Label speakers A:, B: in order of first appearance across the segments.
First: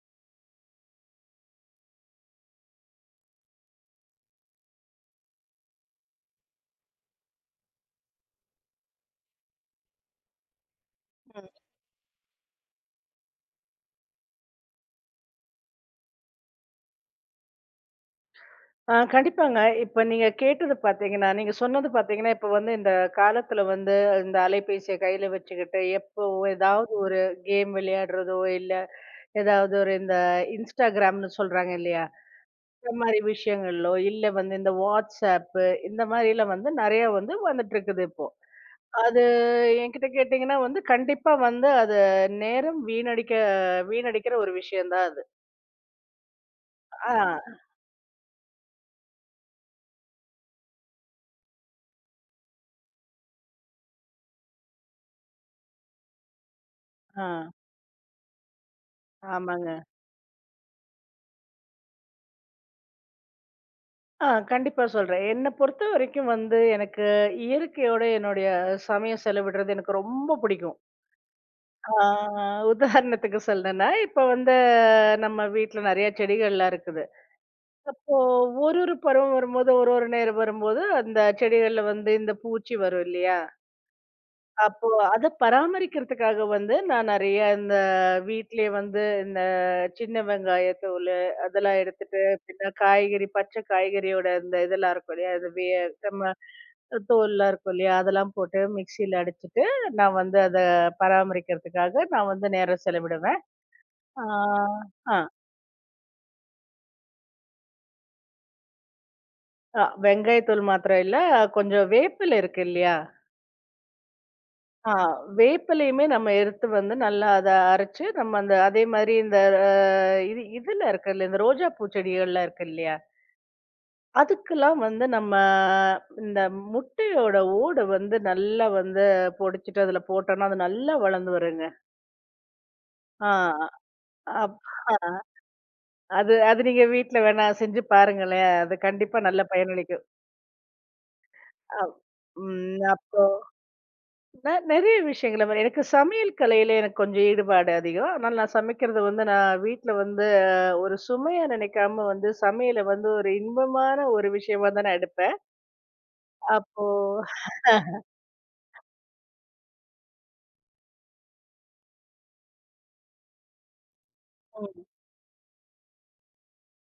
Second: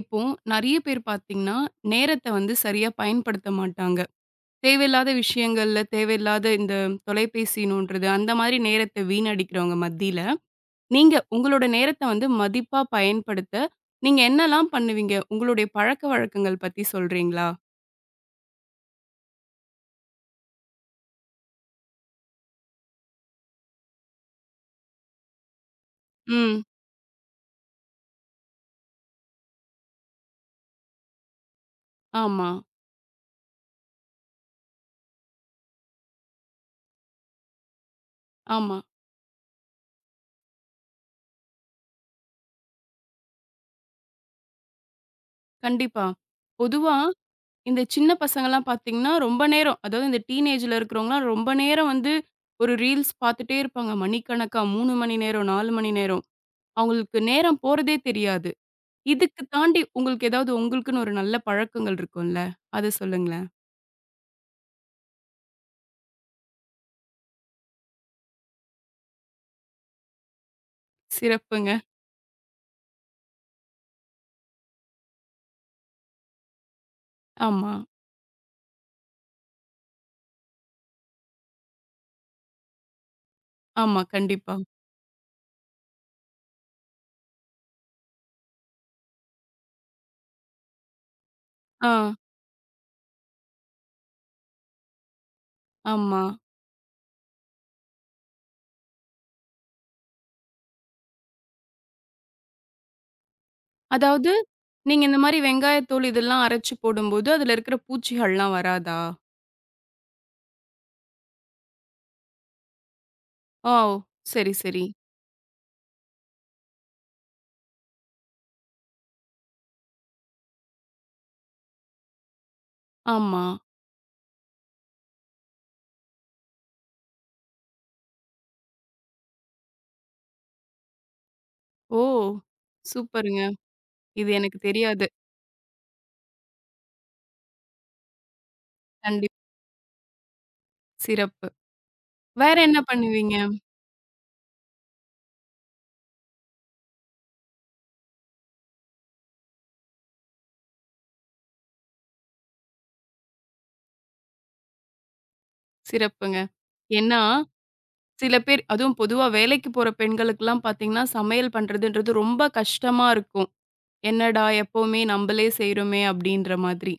A: இப்போ நெறைய பேர் பார்த்தீங்கன்னா, நேரத்த வந்து சரியா பயன்படுத்த மாட்டாங்க. தேவையில்லாத விஷயங்கள்ல, தேவையில்லாத இந்த தொலைபேசி நோண்டுறது, அந்த மாரி நேரத்த வீணடிக்கிறவங்க மத்தியில, நீங்க உங்களோட நேரத்த வந்து மதிப்பா பயன்படுத்த, நீங்க என்னலாம் பண்ணுவீங்க? உங்களுடைய பழக்கவழக்கங்கள் பத்தி சொல்றீங்களா?
B: ஆ கண்டிப்பாங்க. இப்ப நீங்க கேட்டது பார்த்தீங்கன்னா, நீங்க சொன்னது பார்த்தீங்கன்னா, இப்ப வந்து இந்த காலத்துல வந்து இந்த அலைபேசிய கையில வச்சுக்கிட்டு, எப்போ
A: ம்.
B: ஏதாவது ஒரு கேம் விளையாடுறதோ, இல்ல ஏதாவது ஒரு இந்த Instagramன்னு சொல்றாங்க இல்லையா?
A: ஆமா,
B: இந்த மாரி விஷயங்கள்லோ, இல்ல வந்து இந்த WhatsApp இந்த மாரிலாம் வந்து நெறைய வந்து வந்துட்டுருக்குது இப்போ.
A: ஆமா.
B: அது என்கிட்ட கேட்டீங்கன்னா வந்து, கண்டிப்பா வந்து அது நேரம் வீணடிக்கிற ஒரு விஷயம் தான் அது.
A: கண்டிப்பா. பொதுவா
B: ஆ,
A: இந்த சின்ன பசங்கலாம் பார்த்தீங்கன்னா, ரொம்ப நேரம் அதாவது இந்த டீனேஜ்ல இருக்கிறவங்கலாம் ரொம்ப நேரம் வந்து ஒரு ரீல்ஸ் பார்த்துட்டே இருப்பாங்க. மணிக்கணக்கா 3 மணி நேரம், 4 மணி நேரம். அவங்களுக்கு
B: ஆ.
A: நேரம் போறதே தெரியாது. இதுக்கு தாண்டி
B: ஆமாங்க.
A: உங்களுக்கு ஏதாவது உங்களுக்குன்னு ஒரு நல்ல பழக்கங்கள் இருக்கும்ல. அத சொல்லுங்களேன்.
B: ஆ கண்டிப்பா சொல்றேன். என்ன பொறுத்த வரைக்கும் வந்து எனக்கு இயற்கையோட என்னுடைய சமயம் செலவிடுறது எனக்கு ரொம்ப பிடிக்கும்.
A: சிறப்புங்க.
B: ஆ உதாரணத்துக்கு சொல்லணும்னா, இப்ப வந்து நம்ம வீட்ல நெறைய செடிகள்லாம் இருக்குது.
A: ஆமா,
B: அப்போ ஒரு ஒரு பருவம் வரும்போது, ஒரு ஒரு நேரம் வரும்போது அந்த செடிகள்ல வந்து இந்த பூச்சி வரும் இல்லையா?
A: ஆமா. கண்டிப்பா.
B: அப்போ அத பராமரிக்கிறதுக்காக வந்து நான் நெறைய இந்த வீட்லயே வந்து இந்த சின்ன வெங்காயத்தோலு அதெல்லாம்
A: ஆ,
B: எடுத்துட்டு, பின்ன காய்கறி பச்சை காய்கறியோட இந்த இதெல்லாம் இருக்கும் இல்லையா? அது
A: ஆமா.
B: நம்ம தோல்லாம் இருக்கும் இல்லையா? அதெல்லாம் போட்டு மிக்ஸியில அடிச்சுட்டு, நான் வந்து அத பராமரிக்கிறதுக்காக நான் வந்து நேரம் செலவிடுவேன். ஆ,
A: அதாவது, நீங்க
B: ஆ,
A: இந்த மாரி வெங்காயத்தூள் இதெல்லாம் அரைச்சு போடும்போது, அதுல இருக்கிற பூச்சிகள்லாம் வராதா?
B: வெங்காயத்தூள் மாத்திரம் இல்ல, கொஞ்சம் வேப்பில இருக்கு இல்லையா?
A: ஓ! சரி, சரி.
B: ஆ வேப்பிலையுமே நம்ம எடுத்து வந்து நல்லா அத அரைச்சு, நம்ம அந்த அதே மாரி இந்த இது இதுல இருக்குல்ல, இந்த ரோஜா பூ செடிகள்லாம் இருக்கு இல்லையா?
A: ஆமா.
B: அதுக்கெல்லாம் வந்து நம்ம இந்த முட்டையோட ஓடு வந்து நல்லா வந்து பொடிச்சுட்டு அதுல போட்டோம்னா, அது நல்லா வளர்ந்து வருங்க.
A: ஓ!
B: ஆ,
A: சூப்பருங்க. இது எனக்கு
B: அப் ஆ.
A: தெரியாது.
B: அது அது நீங்க வீட்ல வேணா செஞ்சு பாருங்களேன். அது கண்டிப்பா
A: கண்டிப்
B: நல்ல பயனளிக்கும்.
A: சிறப்பு.
B: அப்
A: வேற என்ன
B: அப்போ
A: பண்ணுவீங்க?
B: நான் நெறைய விஷயங்கள் அது மாரி எனக்கு சமையல் கலையில எனக்கு கொஞ்சம் ஈடுபாடு அதிகம். அதனால நான் சமைக்கிறது வந்து நான் வீட்ல வந்து ஒரு சுமையா நினைக்காம வந்து சமையல வந்து ஒரு இன்பமான ஒரு விஷயமா தான் நான் எடுப்பேன்.
A: சிறப்புங்க.
B: அப்போ
A: ஏன்னா சில பேர் அதுவும் பொதுவா வேலைக்கு போற பெண்களுக்கெல்லாம் பார்த்தீங்கன்னா, சமையல் பண்றதுன்றது ரொம்ப கஷ்டமா இருக்கும். என்னடா!
B: ம்,
A: எப்பவுமே நம்பளே செய்றோமே அப்டின்ற மாதிரி.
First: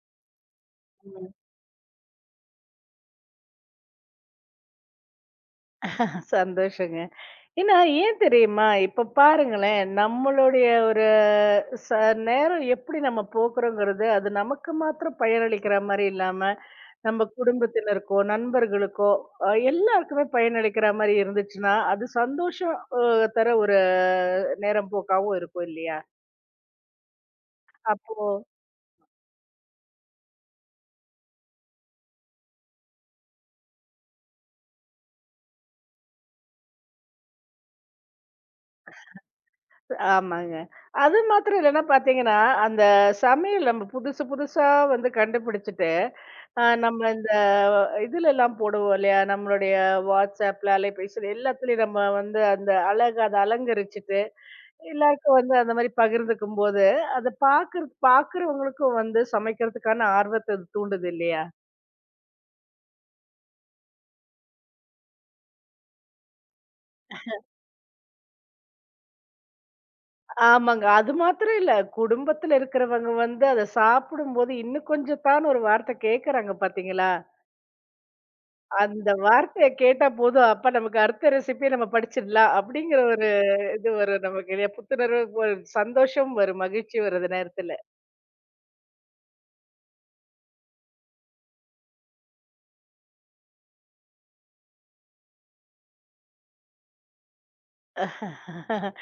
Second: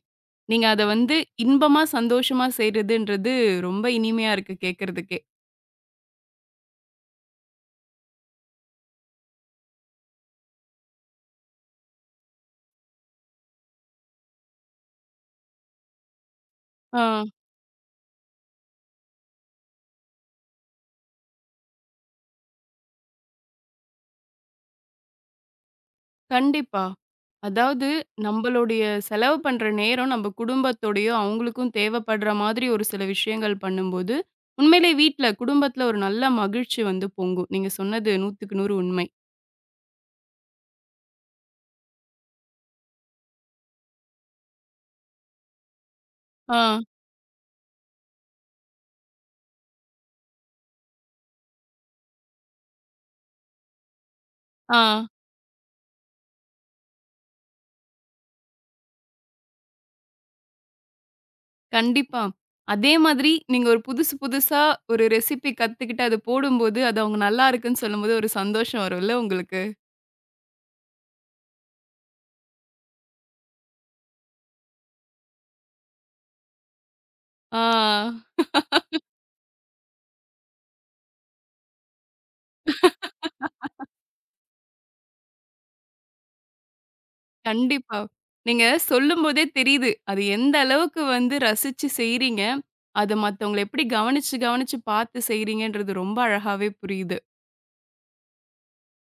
A: நீங்க அத வந்து
B: ம்.
A: இன்பமா, சந்தோஷமா செய்றதுன்றது ரொம்ப இனிமையா இருக்கு கேட்கறதுக்கே.
B: சந்தோஷங்க. ஏன்னா ஏன் தெரியுமா? இப்ப பாருங்களேன், நம்மளுடைய ஒரு ச நேரம் எப்படி நம்ம போக்குறோங்கிறது, அது நமக்கு மாத்திரம் பயனளிக்கிற மாரி இல்லாம,
A: ஆ,
B: நம்ம குடும்பத்தினருக்கோ, நண்பர்களுக்கோ, எல்லாருக்குமே பயனளிக்கிற மாரி இருந்துச்சுன்னா, அது சந்தோஷம் தர ஒரு நேரம் போக்காவும் இருக்கும் இல்லையா?
A: கண்டிப்பா. அதாவது நம்பளுடைய செலவு பண்ற நேரம் நம்ப குடும்பத்தோடயோ, அவங்களுக்கும் தேவைப்படுற மாதிரி ஒரு சில விஷயங்கள் பண்ணும்போது, உண்மையிலே வீட்ல, குடும்பத்துல ஒரு நல்ல மகிழ்ச்சி வந்து பொங்கும். நீங்க சொன்னது 100க்கு 100 உண்மை.
B: ஆமாங்க. அது மாத்திரம் இல்லன்னா பார்த்தீங்கன்னா, அந்த சமையல் நம்ம புதுசு புதுசா வந்து கண்டுபிடிச்சுட்டு,
A: ஆ,
B: நம்ம இந்த இதுலலாம் போடுவோம் இல்லையா? நம்மளுடைய WhatsAppல, அலைபேசியில எல்லாத்துலயும் நம்ம வந்து அந்த அழகா அத அலங்கரிச்சுட்டு,
A: ஆ.
B: எல்லாருக்கும் வந்து அந்த மாரி பகிர்ந்துக்கும்போது, அத பார்க்குறவங்களுக்கும் வந்து சமைக்கிறதுக்கான ஆர்வத்த அது தூண்டுது இல்லையா?
A: கண்டிப்பா. அதே மாதிரி நீங்க ஒரு புதுசு புதுசா ஒரு ரெசிபி கத்துக்கிட்டு அது போடும்போது, அது அவங்க நல்லா இருக்குன்னு சொல்லும்போது ஒரு சந்தோஷம் வரும்ல உங்களுக்கு?
B: ஆமாங்க. அது மாத்திரம் இல்ல. குடும்பத்துல இருக்கிறவங்க வந்து அத சாப்பிடும்போது, இன்னும் கொஞ்சம் தான்னு ஒரு வார்த்தை கேட்கறாங்க பார்த்தீங்களா?
A: ஆ,
B: அந்த வார்த்தைய கேட்டா போதும், அப்ப நமக்கு அடுத்த ரெசிபிய நம்ம படிச்சிடலாம். அப்படிங்கிற ஒரு இது வரும் நமக்கு இல்லையா? புத்துணர்வு ஒரு சந்தோஷம் வரும், மகிழ்ச்சி வரும் அந்த நேரத்துல.
A: கண்டிப்பா. நீங்க சொல்லும்போதே தெரியுது. அது எந்த அளவுக்கு வந்து ரசிச்சு செய்றீங்க. அத மத்தவங்கள எப்படி கவனிச்சு, கவனிச்சு பார்த்து செய்றீங்கன்றது ரொம்ப அழகாவே புரியுது.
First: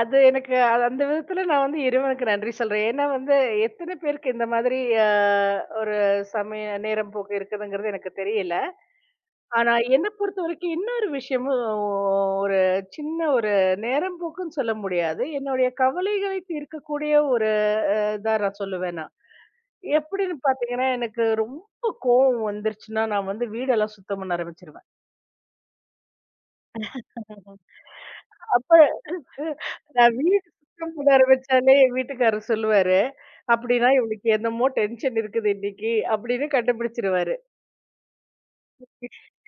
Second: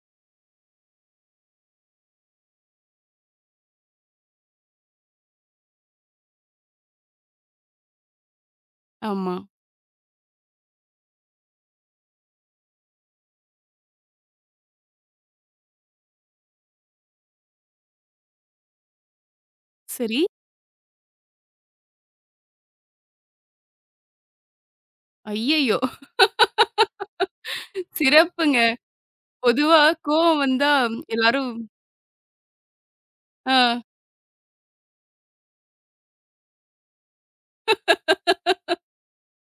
B: அது எனக்கு அது அந்த விதத்துல நான் வந்து இறைவனுக்கு நன்றி சொல்றேன். ஏன்னா வந்து எத்தன பேருக்கு இந்த மாதிரி அ ஒரு சமய நேரம் போக்கு இருக்குதுங்கிறது எனக்கு தெரியல.
A: ஆமா.
B: ஆனா என்ன பொறுத்தவரைக்கும் இன்னொரு விஷயமும் ஒரு சின்ன ஒரு நேரம் போக்குன்னு சொல்ல முடியாது. என்னுடைய கவலைகளை தீர்க்கக்கூடிய ஒரு இதா நான் சொல்லுவேன் நான்.
A: சரி.
B: எப்படின்னு பாத்தீங்கன்னா, எனக்கு ரொம்ப கோவம் வந்துருச்சுன்னா, நான் வந்து வீடெல்லாம் சுத்தம் பண்ண ஆரம்பிச்சுருவேன்.
A: ஐயய்யோ! சிறப்புங்க.
B: அப்ப
A: பொதுவா
B: நான் வீடு
A: கோவம் வந்தா
B: சுத்தம் பண்ண
A: எல்லாரும்.
B: ஆரம்பிச்சாலே, என் வீட்டுக்காரர் சொல்லுவாரு,
A: ஆ,
B: "அப்படின்னா இவளுக்கு என்னமோ டென்ஷன் இருக்குது இன்னைக்கு" அப்படின்னு கண்டுபிடிச்சிருவாரு.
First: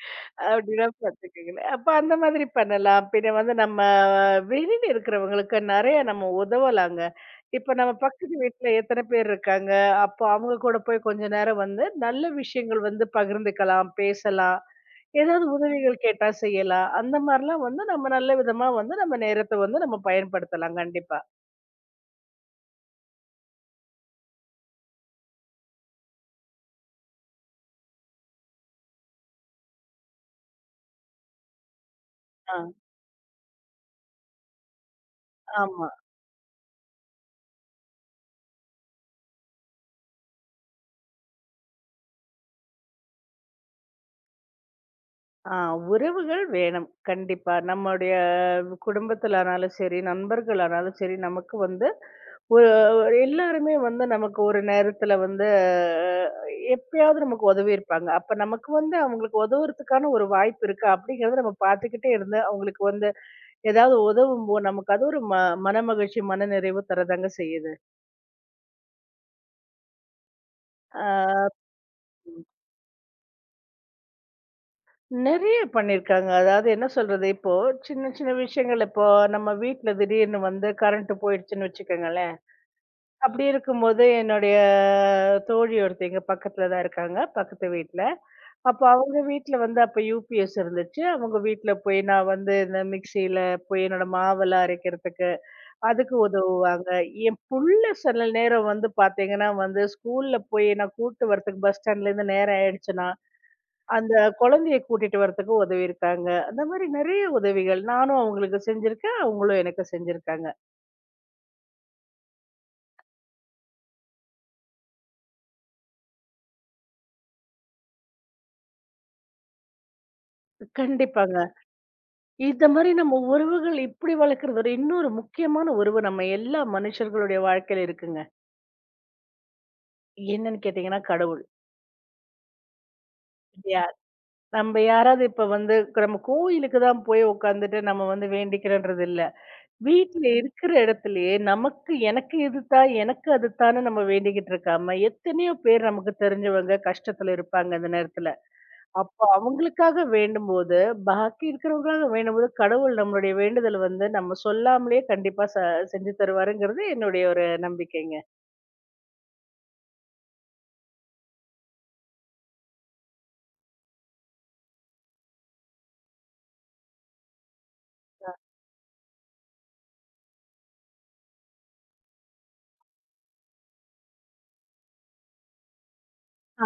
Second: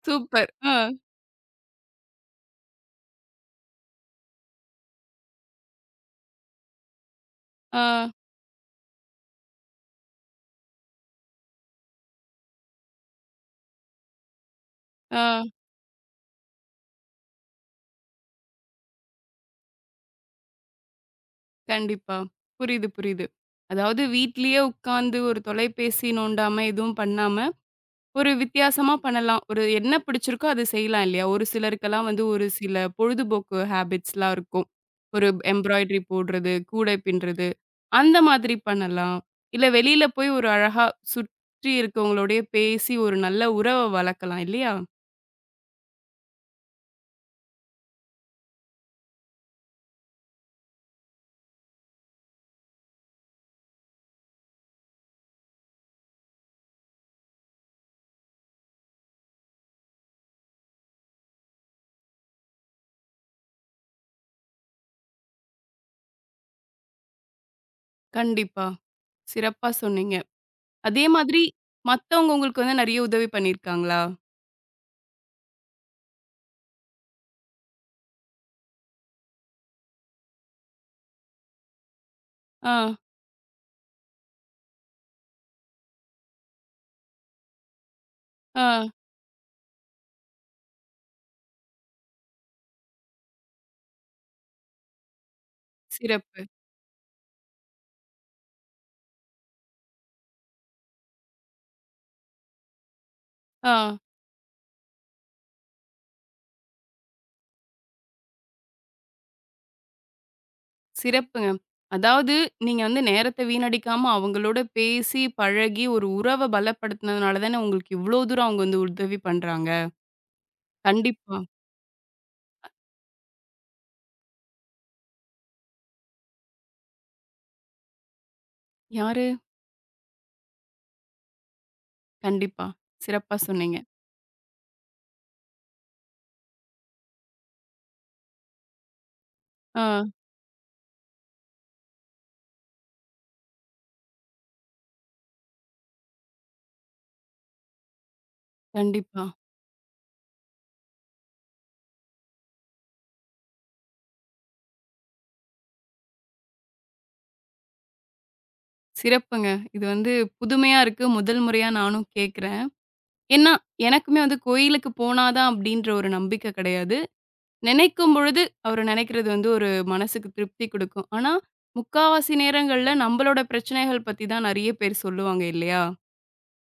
A: சூப்பர். ஆ,
B: அப்படின்னா பார்த்துக்கங்களேன். அப்ப அந்த மாதிரி பண்ணலாம். பின்ன வந்து நம்ம வெளியில இருக்கிறவங்களுக்கு நெறைய நம்ம உதவலாங்க. இப்ப
A: ஆ,
B: நம்ம பக்கத்து வீட்ல எத்தன பேர் இருக்காங்க, அப்போ அவங்க கூட போய் கொஞ்ச நேரம் வந்து நல்ல விஷயங்கள் வந்து பகிர்ந்துக்கலாம், பேசலாம்.
A: ஆ.
B: ஏதாவது உதவிகள் கேட்டா செய்யலாம். அந்த மாரிலாம் வந்து நம்ம நல்ல விதமா வந்து நம்ம நேரத்த வந்து நம்ம பயன்படுத்தலாம் கண்டிப்பா.
A: கண்டிப்பா. புரியுது, புரியுது. அதாவது வீட்லயே உட்காந்து ஒரு தொலைபேசி நோண்டாம எதுவும் பண்ணாம, ஒரு வித்தியாசமா பண்ணலாம். ஒரு என்ன பிடிச்சிருக்கோ அத செய்யலாம் இல்லையா? ஒரு சிலருக்கெல்லாம் வந்து ஒரு
B: ஆ.
A: சில பொழுதுபோக்கு ஹேபிட்ஸ்லாம் இருக்கும். ஒரு
B: ஆமா.
A: எம்ப்ராய்டரி போடுறது, கூடை பின்றது, அந்த மாதிரி பண்ணலாம். இல்ல வெளியில போய் ஒரு அழகா சுற்றி இருக்கவங்களோடயே பேசி ஒரு நல்ல உறவ வளர்க்கலாம் இல்லையா?
B: ஆ உறவுகள் வேணும். கண்டிப்பா. நம்முடைய குடும்பத்துல ஆனாலும் சரி, நண்பர்கள் ஆனாலும் சரி, நமக்கு வந்து ஒரு ஒரு எல்லாருமே வந்து நமக்கு ஒரு நேரத்துல வந்து எப்பயாவது நமக்கு உதவி இருப்பாங்க. அப்ப நமக்கு வந்து அவங்களுக்கு உதவுறதுக்கான ஒரு வாய்ப்பு இருக்கா? அப்படிங்கிறத நம்ம பார்த்துக்கிட்டே இருந்து, அவங்களுக்கு வந்து ஏதாவது உதவும்போது நமக்கு அது ஒரு மனமகிழ்ச்சி, மனநிறைவு தரதாங்க செய்யுது.
A: கண்டிப்பா. சிறப்பா சொன்னீங்க. அதே மாதிரி
B: ஆ
A: மத்தவங்க உங்களுக்கு வந்து நெறைய உதவி பண்ணியிருக்காங்களா?
B: நிறைய பண்ணியிருக்காங்க. அதாவது என்ன சொல்றது, இப்போ சின்ன சின்ன விஷயங்கள் இப்போ நம்ம வீட்ல திடீர்னு வந்து கரண்ட் போயிடுச்சுன்னு வச்சுக்கோங்களேன்.
A: ஆ,
B: அப்படி இருக்கும்போது என்னுடைய தோழி ஒருத்தைங்க பக்கத்துல தான் இருக்காங்க, பக்கத்து வீட்ல.
A: ஆ.
B: அப்ப அவங்க வீட்ல வந்து அப்ப யூபிஎஸ் இருந்துச்சு. அவங்க வீட்ல போய் நான் வந்து இந்த மிக்ஸியில போய் என்னோட மாவெல்லாம் அரைக்கிறதுக்கு, அதுக்கு
A: சிறப்பு.
B: உதவுவாங்க. என் புள்ள சில நேரம் வந்து பார்த்தீங்கன்னா வந்து ஸ்கூல்ல போய் நான் கூட்டு வரதுக்கு பஸ் ஸ்டாண்ட்லேருந்து நேரம் ஆயிடுச்சுன்னா
A: ஆ,
B: அந்த குழந்தைய கூட்டிட்டு வரதுக்கு உதவி இருக்காங்க. அந்த மாரி நெறைய உதவிகள். நானும் அவங்களுக்கு செஞ்சிருக்கேன். அவங்களும் எனக்கு செஞ்சிருக்காங்க.
A: சிறப்புங்க. அதாவது நீங்க வந்து நேரத்த வீணடிக்காம அவங்களோட பேசி, பழகி ஒரு உறவ பலப்படுத்துனதுனால தானே உங்களுக்கு இவ்ளோ தூரம் அவங்க வந்து உதவி பண்றாங்க.
B: கண்டிப்பாங்க.
A: கண்டிப்பா.
B: இந்த மாரி நம்ம உறவுகள் இப்படி வளர்க்கறது ஒரு இன்னொரு முக்கியமான உறவு நம்ம எல்லா மனுஷர்களுடைய வாழ்க்கையில இருக்குங்க.
A: யாரு?
B: என்னன்னு கேட்டீங்கன்னா கடவுள்.
A: கண்டிப்பா. சிறப்பா சொன்னீங்க.
B: இல்லையா? நம்ம யாராவது இப்ப வந்து நம்ம கோயிலுக்கு தான் போய் உட்காந்துட்டு நம்ம வந்து வேண்டிக்கிறோன்றது இல்ல.
A: ஆ,
B: வீட்ல இருக்கிற இடத்துலயே நமக்கு எனக்கு இது தான், எனக்கு அது தான்னு நம்ம வேண்டிக்கிட்டு இருக்காம, எத்தனையோ பேர் நமக்கு தெரிஞ்சவங்க கஷ்டத்துல இருப்பாங்க அந்த நேரத்துல. அப்போ
A: கண்டிப்பா.
B: அவங்களுக்காக வேண்டும்போது, பாக்கி இருக்கிறவங்களுக்காக வேண்டும்போது, கடவுள் நம்மளுடைய வேண்டுதல் வந்து நம்ம சொல்லாமலே கண்டிப்பா செஞ்சு தருவாருங்கிறது என்னுடைய ஒரு நம்பிக்கைங்க.
A: சிறப்புங்க. இது வந்து புதுமையா இருக்கு. முதல் முறையா நானும் கேட்கிறேன். ஏன்னா, எனக்குமே வந்து கோயிலுக்கு போனா தான் அப்படின்ற ஒரு நம்பிக்கை கிடையாது. நினைக்கும் பொழுது அவரு நினைக்கிறது வந்து ஒரு மனசுக்கு திருப்தி குடுக்கும். ஆனா, முக்காவாசி நேரங்கள்ல நம்பளோட பிரச்சனைகள் பத்தி தான் நெறைய பேர் சொல்லுவாங்க இல்லையா?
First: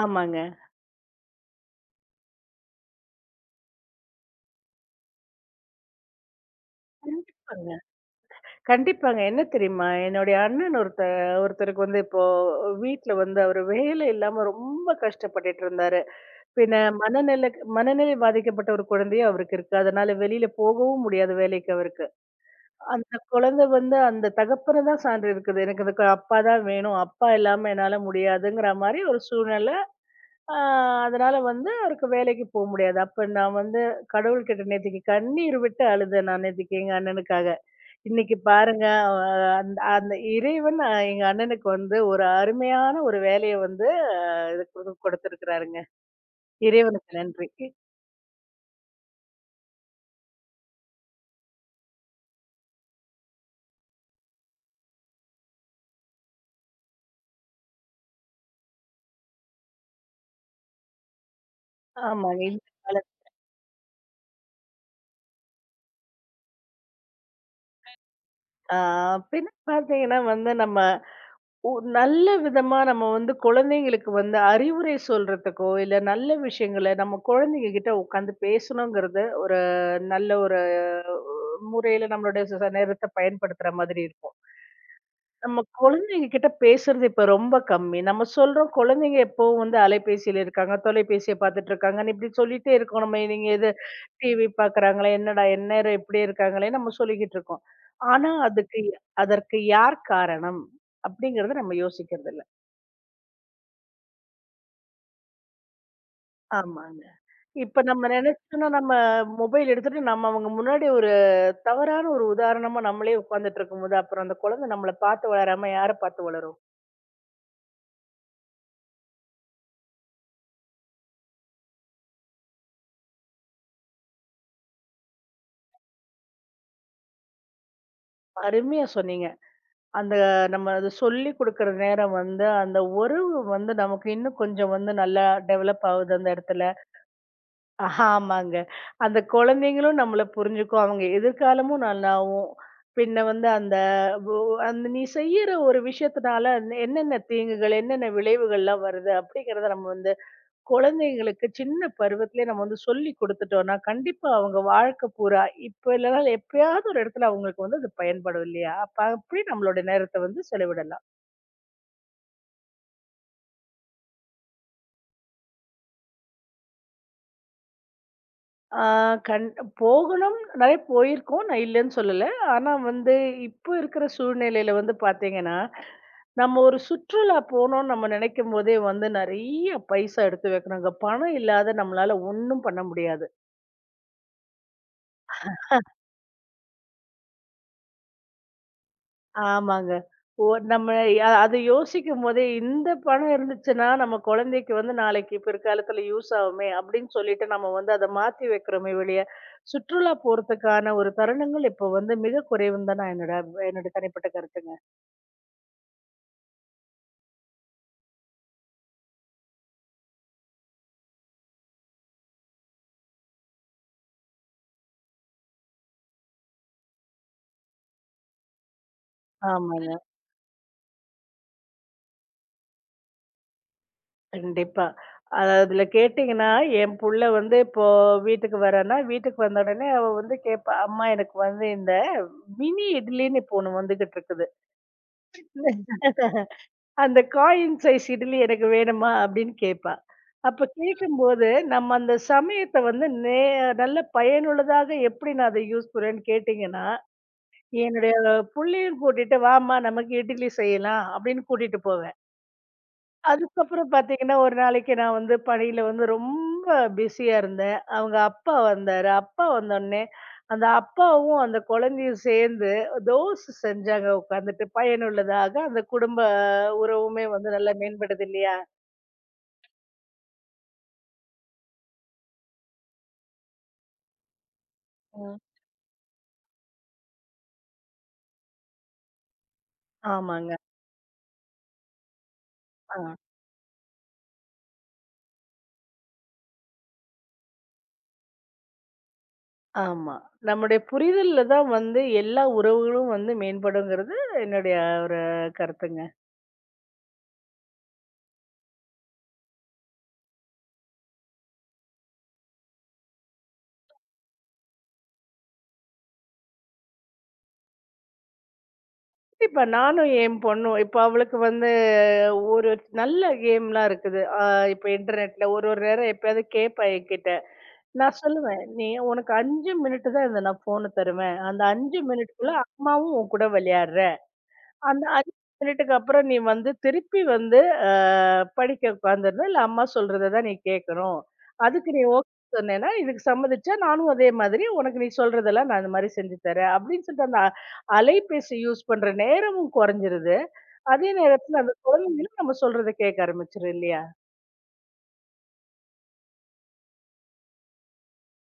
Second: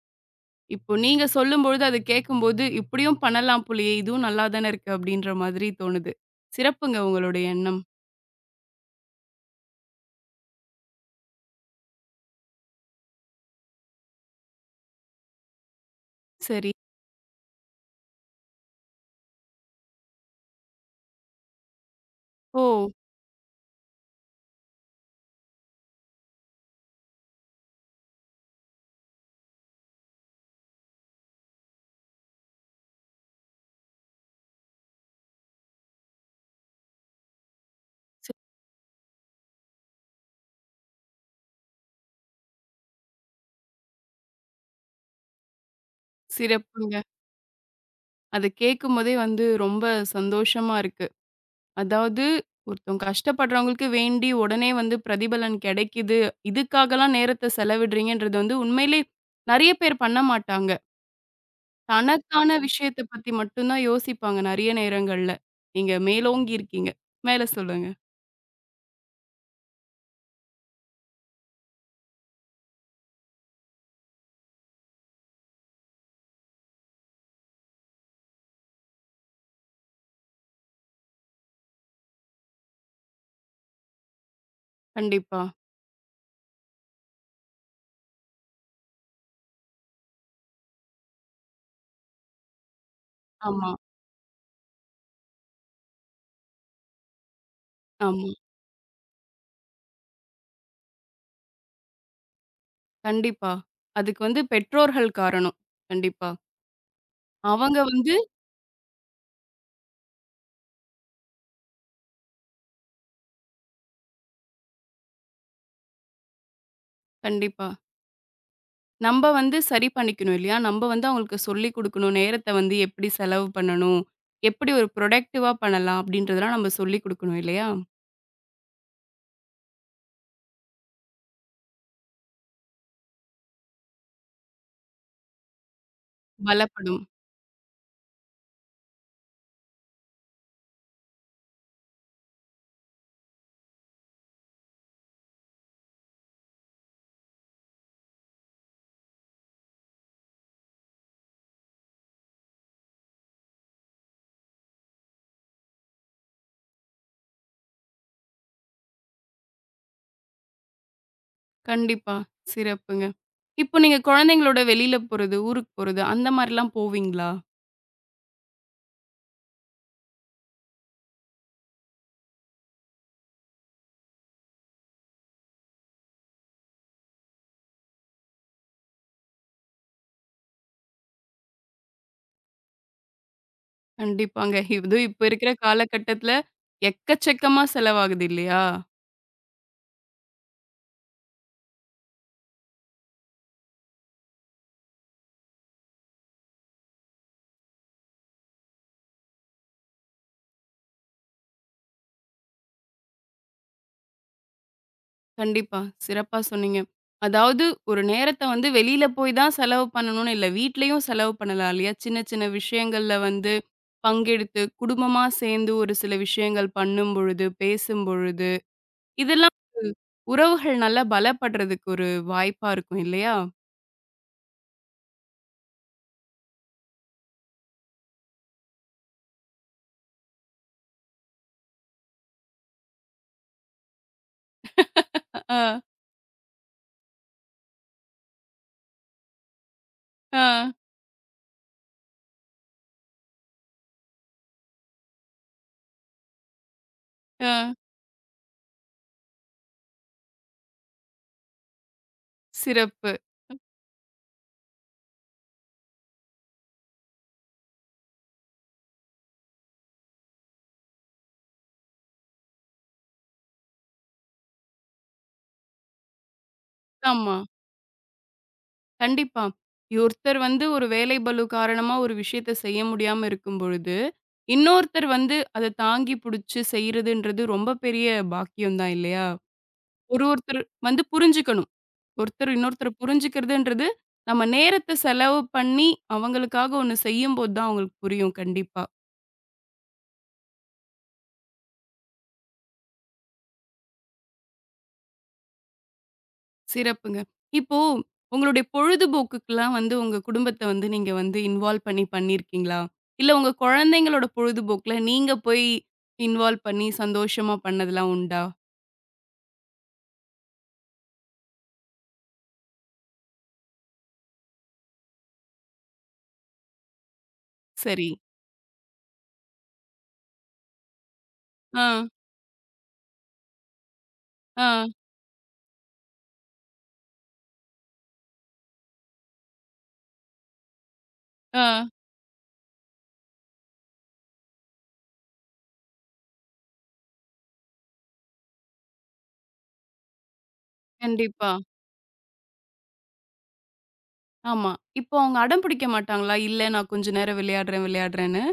B: ஆமாங்க.
A: இப்போ நீங்க சொல்லும்பொழுது, அத கேட்கும்போது, "இப்படியும் பண்ணலாம் போலயே! இதுவும் நல்லா தானே இருக்கு." அப்படீன்ற மாதிரி தோணுது. சிறப்புங்க உங்களோட
B: கண்டிப்பாங்க.
A: எண்ணம்.
B: கண்டிப்பாங்க. என்ன தெரியுமா? என்னுடைய அண்ணன் ஒருத்தருக்கு வந்து இப்போ வீட்ல வந்து அவரு வேலை இல்லாம ரொம்ப கஷ்டப்பட்டுட்டு இருந்தாரு.
A: சரி.
B: பின்ன மனநிலை மனநிலை பாதிக்கப்பட்ட ஒரு குழந்தையும் அவருக்கு இருக்கு. அதனால வெளியில போகவும் முடியாது வேலைக்கு அவருக்கு.
A: ஓ!
B: அந்த குழந்தை வந்து அந்த தகப்பன தான் சார்ந்து இருக்குது. எனக்கு அதுக்கு அப்பா தான் வேணும். அப்பா இல்லாம என்னால முடியாதுங்கிற மாரி ஒரு சூழ்நிலை. அ அதனால வந்து அவருக்கு வேலைக்கு முடியாது. அப்ப நான் வந்து கடவுள்கிட்ட நேத்திக்கு கண்ணீர் விட்டு அழுதேன் நான் நேத்திக்கு எங்க அண்ணனுக்காக.
A: சி
B: இன்னைக்கு பாருங்க அந்த அந்த இறைவன் எங்க அண்ணனுக்கு வந்து ஒரு அருமையான ஒரு வேலைய வந்து அ இது கொடுத்திருக்கிறாருங்க.
A: சிறப்புங்க.
B: இறைவனுக்கு நன்றி.
A: அத கேட்கும்போதே வந்து ரொம்ப சந்தோஷமா இருக்கு. அதாவது, ஒருத்தவங்க கஷ்டப்படுறவங்களுக்கு வேண்டி உடனே வந்து பிரதிபலன் கிடைக்குது. இதுக்காகலாம் நேரத்த செலவிடுறீங்கன்றது வந்து உண்மையிலே நெறைய பேர் பண்ண மாட்டாங்க.
B: ஆமாங்க.
A: தனக்கான
B: இந்த கால
A: விஷயத்த பத்தி மட்டும் தான் யோசிப்பாங்க நெறைய நேரங்கள்ல. நீங்க மேலோங்கி இருக்கீங்க. மேல சொல்லுங்க.
B: ஆ பின்ன பார்த்தீங்கன்னா வந்து நம்ம ஒரு நல்ல விதமா நம்ம வந்து குழந்தைங்களுக்கு வந்து அறிவுரை சொல்றதுக்கோ, இல்ல நல்ல விஷயங்கள நம்ம குழந்தைங்க கிட்ட உட்காந்து பேசணுங்கிறது ஒரு நல்ல ஒரு முறையில நம்மளுடைய நேரத்த பயன்படுத்துற மாதிரி இருக்கும்.
A: கண்டிப்பா.
B: நம்ம குழந்தைங்க கிட்ட பேசுறது இப்ப ரொம்ப கம்மி. நம்ம சொல்றோம் குழந்தைங்க எப்பவும் வந்து அலைபேசியில இருக்காங்க, தொலைபேசிய பார்த்துட்டு இருக்காங்கன்னு இப்படி சொல்லிட்டே இருக்கோம். நம்ம நீங்க இது
A: ஆமா,
B: டிவி பார்க்குறாங்களே, என்னடா எந்நேரம் இப்படியே இருக்காங்களே நம்ம சொல்லிக்கிட்டு இருக்கோம். ஆனா
A: ஆமா.
B: அதுக்கு அதற்கு யார் காரணம்? அப்படிங்கிறத நம்ம யோசிக்கிறதில்ல.
A: கண்டிப்பா. அதுக்கு வந்து பெற்றோர்கள் காரணம். கண்டிப்பா.
B: ஆமாங்க.
A: அவங்க
B: இப்ப நம்ம
A: வந்து
B: நெனச்சோம்னா, நம்ம மொபைல் எடுத்துட்டு நம்ம அவங்க முன்னாடி ஒரு தவறான ஒரு உதாரணமா நம்மளே உட்கார்ந்துட்டு இருக்கும்போது, அப்புறம் அந்த குழந்தை நம்மள பார்த்து வளராம யார பார்த்து வளரும்?
A: கண்டிப்பா. நம்ப வந்து சரி பண்ணிக்கணும் இல்லையா? நம்ப வந்து அவங்களுக்கு சொல்லிக் குடுக்கணும். நேரத்த வந்து எப்படி செலவு பண்ணணும்? எப்படி ஒரு ப்ரொடக்டிவா பண்ணலாம்? அப்படின்றதெல்லாம் நம்ம சொல்லிக் குடுக்கணும் இல்லையா?
B: அருமையா சொன்னீங்க. அந்த நம்ம அது சொல்லிக் குடுக்குற நேரம் வந்து, அந்த உறவு வந்து நமக்கு இன்னும் கொஞ்சம் வந்து நல்லா டெவலப் ஆகுது அந்த இடத்துல.
A: பலப்படும்.
B: ஆமாங்க. அந்த குழந்தைங்களும் நம்மள புரிஞ்சுக்கும். அவங்க எதிர்காலமும் நல்லாவும். பின்ன வந்து அந்த ஒ அந்த நீ செய்யற ஒரு விஷயத்தினால அந்த என்னென்ன தீங்குகள், என்னென்ன விளைவுகள்லாம் வருது அப்படிங்கிறத நம்ம வந்து குழந்தைங்களுக்கு சின்ன பருவத்திலயே நம்ம வந்து சொல்லிக் குடுத்துட்டோம்னா, கண்டிப்பா அவங்க வாழ்க்கை பூரா இப்ப இல்லனாலும் எப்பயாவது ஒரு இடத்துல அவங்களுக்கு வந்து அது பயன்படும் இல்லையா? அப்ப அப்படி நம்மளோட நேரத்த வந்து செலவிடலாம்.
A: கண்டிப்பா. சிறப்புங்க. இப்போ நீங்க குழந்தைங்களோட வெளியில போறது, ஊருக்கு போறது அந்த மாரிலாம் போவீங்களா?
B: ஆ கண் போகணும். நெறைய போயிருக்கோம். நான் இல்லன்னு சொல்லல. ஆனா வந்து இப்போ இருக்கிற சூழ்நிலையில வந்து பார்த்தீங்கன்னா, நம்ம ஒரு சுற்றுலா போனோம்னு நம்ம நெனைக்கும் போதே வந்து நெறைய பைசா எடுத்து வைக்கணுங்க. பணம் இல்லாத நம்மளால ஒண்ணும் பண்ண முடியாது.
A: கண்டிப்பாங்க. இதுவும் இப்ப இருக்கிற காலகட்டத்தில எக்கச்சக்கமா செலவாகுது இல்லையா?
B: ஆமாங்க. ஓ நம்ம அது யோசிக்கும்போதே, "இந்த பணம் இருந்துச்சுன்னா, நம்ம குழந்தைக்கு வந்து நாளைக்கு பிற்காலத்துல யூஸ் ஆகுமே!" அப்படின்னு சொல்லிட்டு நம்ம வந்து அத மாத்தி வைக்கிறோமே வெளிய, சுற்றுலா போறதுக்கான ஒரு தருணங்கள் இப்போ வந்து மிக குறைவுன்னு தான் நான் என்னோட என்னோட தனிப்பட்ட கருத்துங்க.
A: கண்டிப்பா. சிறப்பா சொன்னீங்க. அதாவது ஒரு நேரத்த வந்து வெளியில போய் தான் செலவு பண்ணணும்னு இல்ல. வீட்லயும் செலவு பண்ணலாம் இல்லையா? சின்ன சின்ன விஷயங்கள்ல வந்து பங்கெடுத்து, குடும்பமா சேர்ந்து ஒரு சில விஷயங்கள் பண்ணும்பொழுது, பேசும்பொழுது, இதெல்லாம்
B: ஆமாங்க.
A: உறவுகள் நல்லா பலப்படுறதுக்கு ஒரு வாய்ப்பா இருக்கும் இல்லையா?
B: கண்டிப்பா. அது அதுல கேட்டீங்கன்னா, என் புள்ள வந்து இப்போ வீட்டுக்கு வரான்னா, வீட்டுக்கு வந்த உடனே அவ வந்து கேட்பா, "அம்மா எனக்கு வந்து இந்த மினி இட்லின்னு இப்போ ஒண்ணு வந்துகிட்டு இருக்குது."
A: ஆ,
B: அந்த காயின் சைஸ் இட்லி எனக்கு வேணுமா அப்படின்னு கேட்பா. அப்ப
A: ஆ,
B: கேட்கும்போது, நம்ம அந்த சமயத்த வந்து நல்ல பயனுள்ளதாக எப்படி நான் அத யூஸ் பண்ணுவேன்னு கேட்டீங்கன்னா,
A: ஆ.
B: என்னுடைய புள்ளையும் கூட்டிட்டு, "வாம்மா நமக்கு இட்லி செய்யலாம்" அப்படின்னு கூட்டிட்டு போவேன்.
A: சிறப்பு.
B: அதுக்கப்புறம் பார்த்தீங்கன்னா, ஒரு நாளைக்கு நான் வந்து பணியில வந்து ரொம்ப பிஸியா இருந்தேன். அவங்க அப்பா வந்தாரு. அப்பா வந்தோனே, அந்த அப்பாவும், அந்த குழந்தையும் சேர்ந்து தோசை செஞ்சாங்க உட்காந்துட்டு. பயனுள்ளதாக அந்த குடும்ப உறவுமே
A: ஆமா.
B: வந்து நல்லா மேம்படுது இல்லையா?
A: கண்டிப்பா. ஒருத்தர் வந்து ஒரு வேலை பளு காரணமா ஒரு விஷயத்த செய்ய முடியாம இருக்கும் பொழுது இன்னொருத்தர் வந்து
B: ம்.
A: அத தாங்கி புடிச்சு செய்றதுன்றது ரொம்ப பெரிய பாக்கியம் தான் இல்லையா?
B: ஆமாங்க.
A: ஒருத்தர் வந்து புரிஞ்சுக்கணும். ஒருத்தர் இன்னொருத்தர
B: ஆ.
A: புரிஞ்சுக்கிறதுன்றது, நம்ம நேரத்த செலவு பண்ணி அவங்களுக்காக ஒண்ணு செய்யும்போது தான் அவங்களுக்கு புரியும் கண்டிப்பா.
B: ஆமா. நம்முடைய புரிதல்ல தான் வந்து எல்லா உறவுகளும் வந்து மேம்படுங்கிறது என்னுடைய ஒரு கருத்துங்க.
A: சிறப்புங்க. இப்போ உங்களுடைய பொழுதுபோக்குக்குலாம் வந்து உங்க குடும்பத்த வந்து நீங்க வந்து இன்வால்வ் பண்ணியிருக்கீங்களா? இல்ல உங்க குழந்தைங்களோட பொழுதுபோக்குல நீங்க போய் இன்வால்வ் பண்ணி சந்தோஷமா பண்ணதெல்லாம் உண்டா?
B: கண்டிப்பா. நானும் என் பொண்ணும். இப்ப அவளுக்கு வந்து ஒரு நல்ல கேம்லாம் இருக்குது. இப்ப இன்டர்நெட்ல ஒரு ஒரு நேரம் எப்பயாவது கேட்பா என்கிட்ட.
A: சரி.
B: நான் சொல்லுவேன், "நீ உனக்கு 5 மினிட் தான் இந்த நான் ஃபோன தருவேன். அந்த
A: ஆ,
B: 5 மினிட்குள்ள அம்மாவும் உன் கூட விளையாடுற"
A: ஆ,
B: அந்த 5 மினிட்டுக்கு அப்புறம் நீ வந்து திருப்பி வந்து அ படிக்க உட்காந்துரணும். இல்ல அம்மா சொல்றத தான் நீ கேட்கணும்.
A: ஆ.
B: அதுக்கு நீ ஓகே சொன்னேன்னா, இதுக்கு சம்மதிச்சா நானும் அதே மாதிரி உனக்கு நீ சொல்றதெல்லாம் நான் இந்த மாரி செஞ்சு தரேன். அப்படின்னு சொல்லிட்டு அந்த அலைபேசி யூஸ் பண்ற நேரமும் குறைஞ்சிருது. அதே
A: கண்டிப்பா.
B: நேரத்துல அந்த குழந்தைங்களும் நம்ம சொல்றத கேட்க ஆரம்பிச்சுரும் இல்லையா?
A: ஆமா. இப்போ அவங்க அடம் பிடிக்க மாட்டாங்களா? இல்ல நான் கொஞ்ச நேரம் விளையாடுறேன், விளையாடுறேன்னு.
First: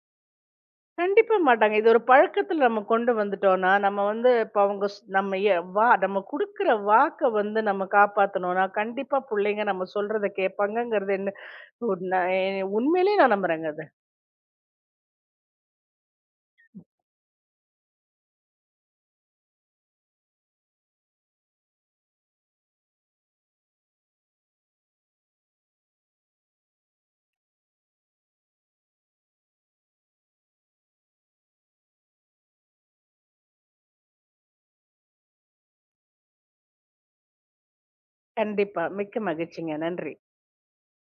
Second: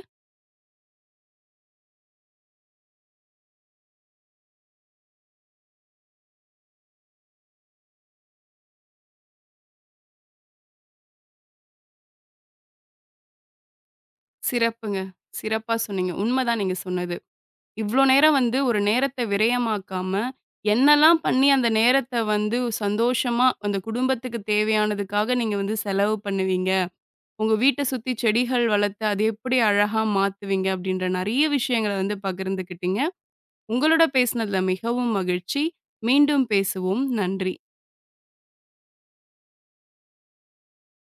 B: கண்டிப்பா மாட்டாங்க. இது ஒரு பழக்கத்துல நம்ம கொண்டு வந்துட்டோம்னா, நம்ம வந்து இப்ப அவங்க ஸ் நம்ம எ வா நம்ம குடுக்குற வாக்க வந்து நம்ம காப்பாத்தணும்னா, கண்டிப்பா புள்ளைங்க நம்ம சொல்றத கேட்பாங்கங்கிறது உண்ம உண்மையிலேயே நான் நம்புறேங்க அது.
A: சிறப்புங்க. சிறப்பா சொன்னீங்க. உண்மதான் நீங்க சொன்னது. இவ்ளோ நேரம் வந்து ஒரு நேரத்த விரயமாக்காம, என்னலாம் பண்ணி அந்த நேரத்த வந்து சந்தோஷமா அந்த குடும்பத்துக்கு தேவையானதுக்காக நீங்க வந்து செலவு பண்ணுவீங்க. உங்க வீட்ட சுத்தி செடிகள் வளர்த்து அது எப்படி அழகா மாத்துவீங்க அப்படின்ற நெறைய விஷயங்கள வந்து பகிர்ந்துக்கிட்டீங்க. உங்களோட பேசினதுல மிகவும் மகிழ்ச்சி. மீண்டும் பேசுவோம். நன்றி.
B: கண்டிப்பா. மிக்க மகிழ்ச்சிங்க. நன்றி.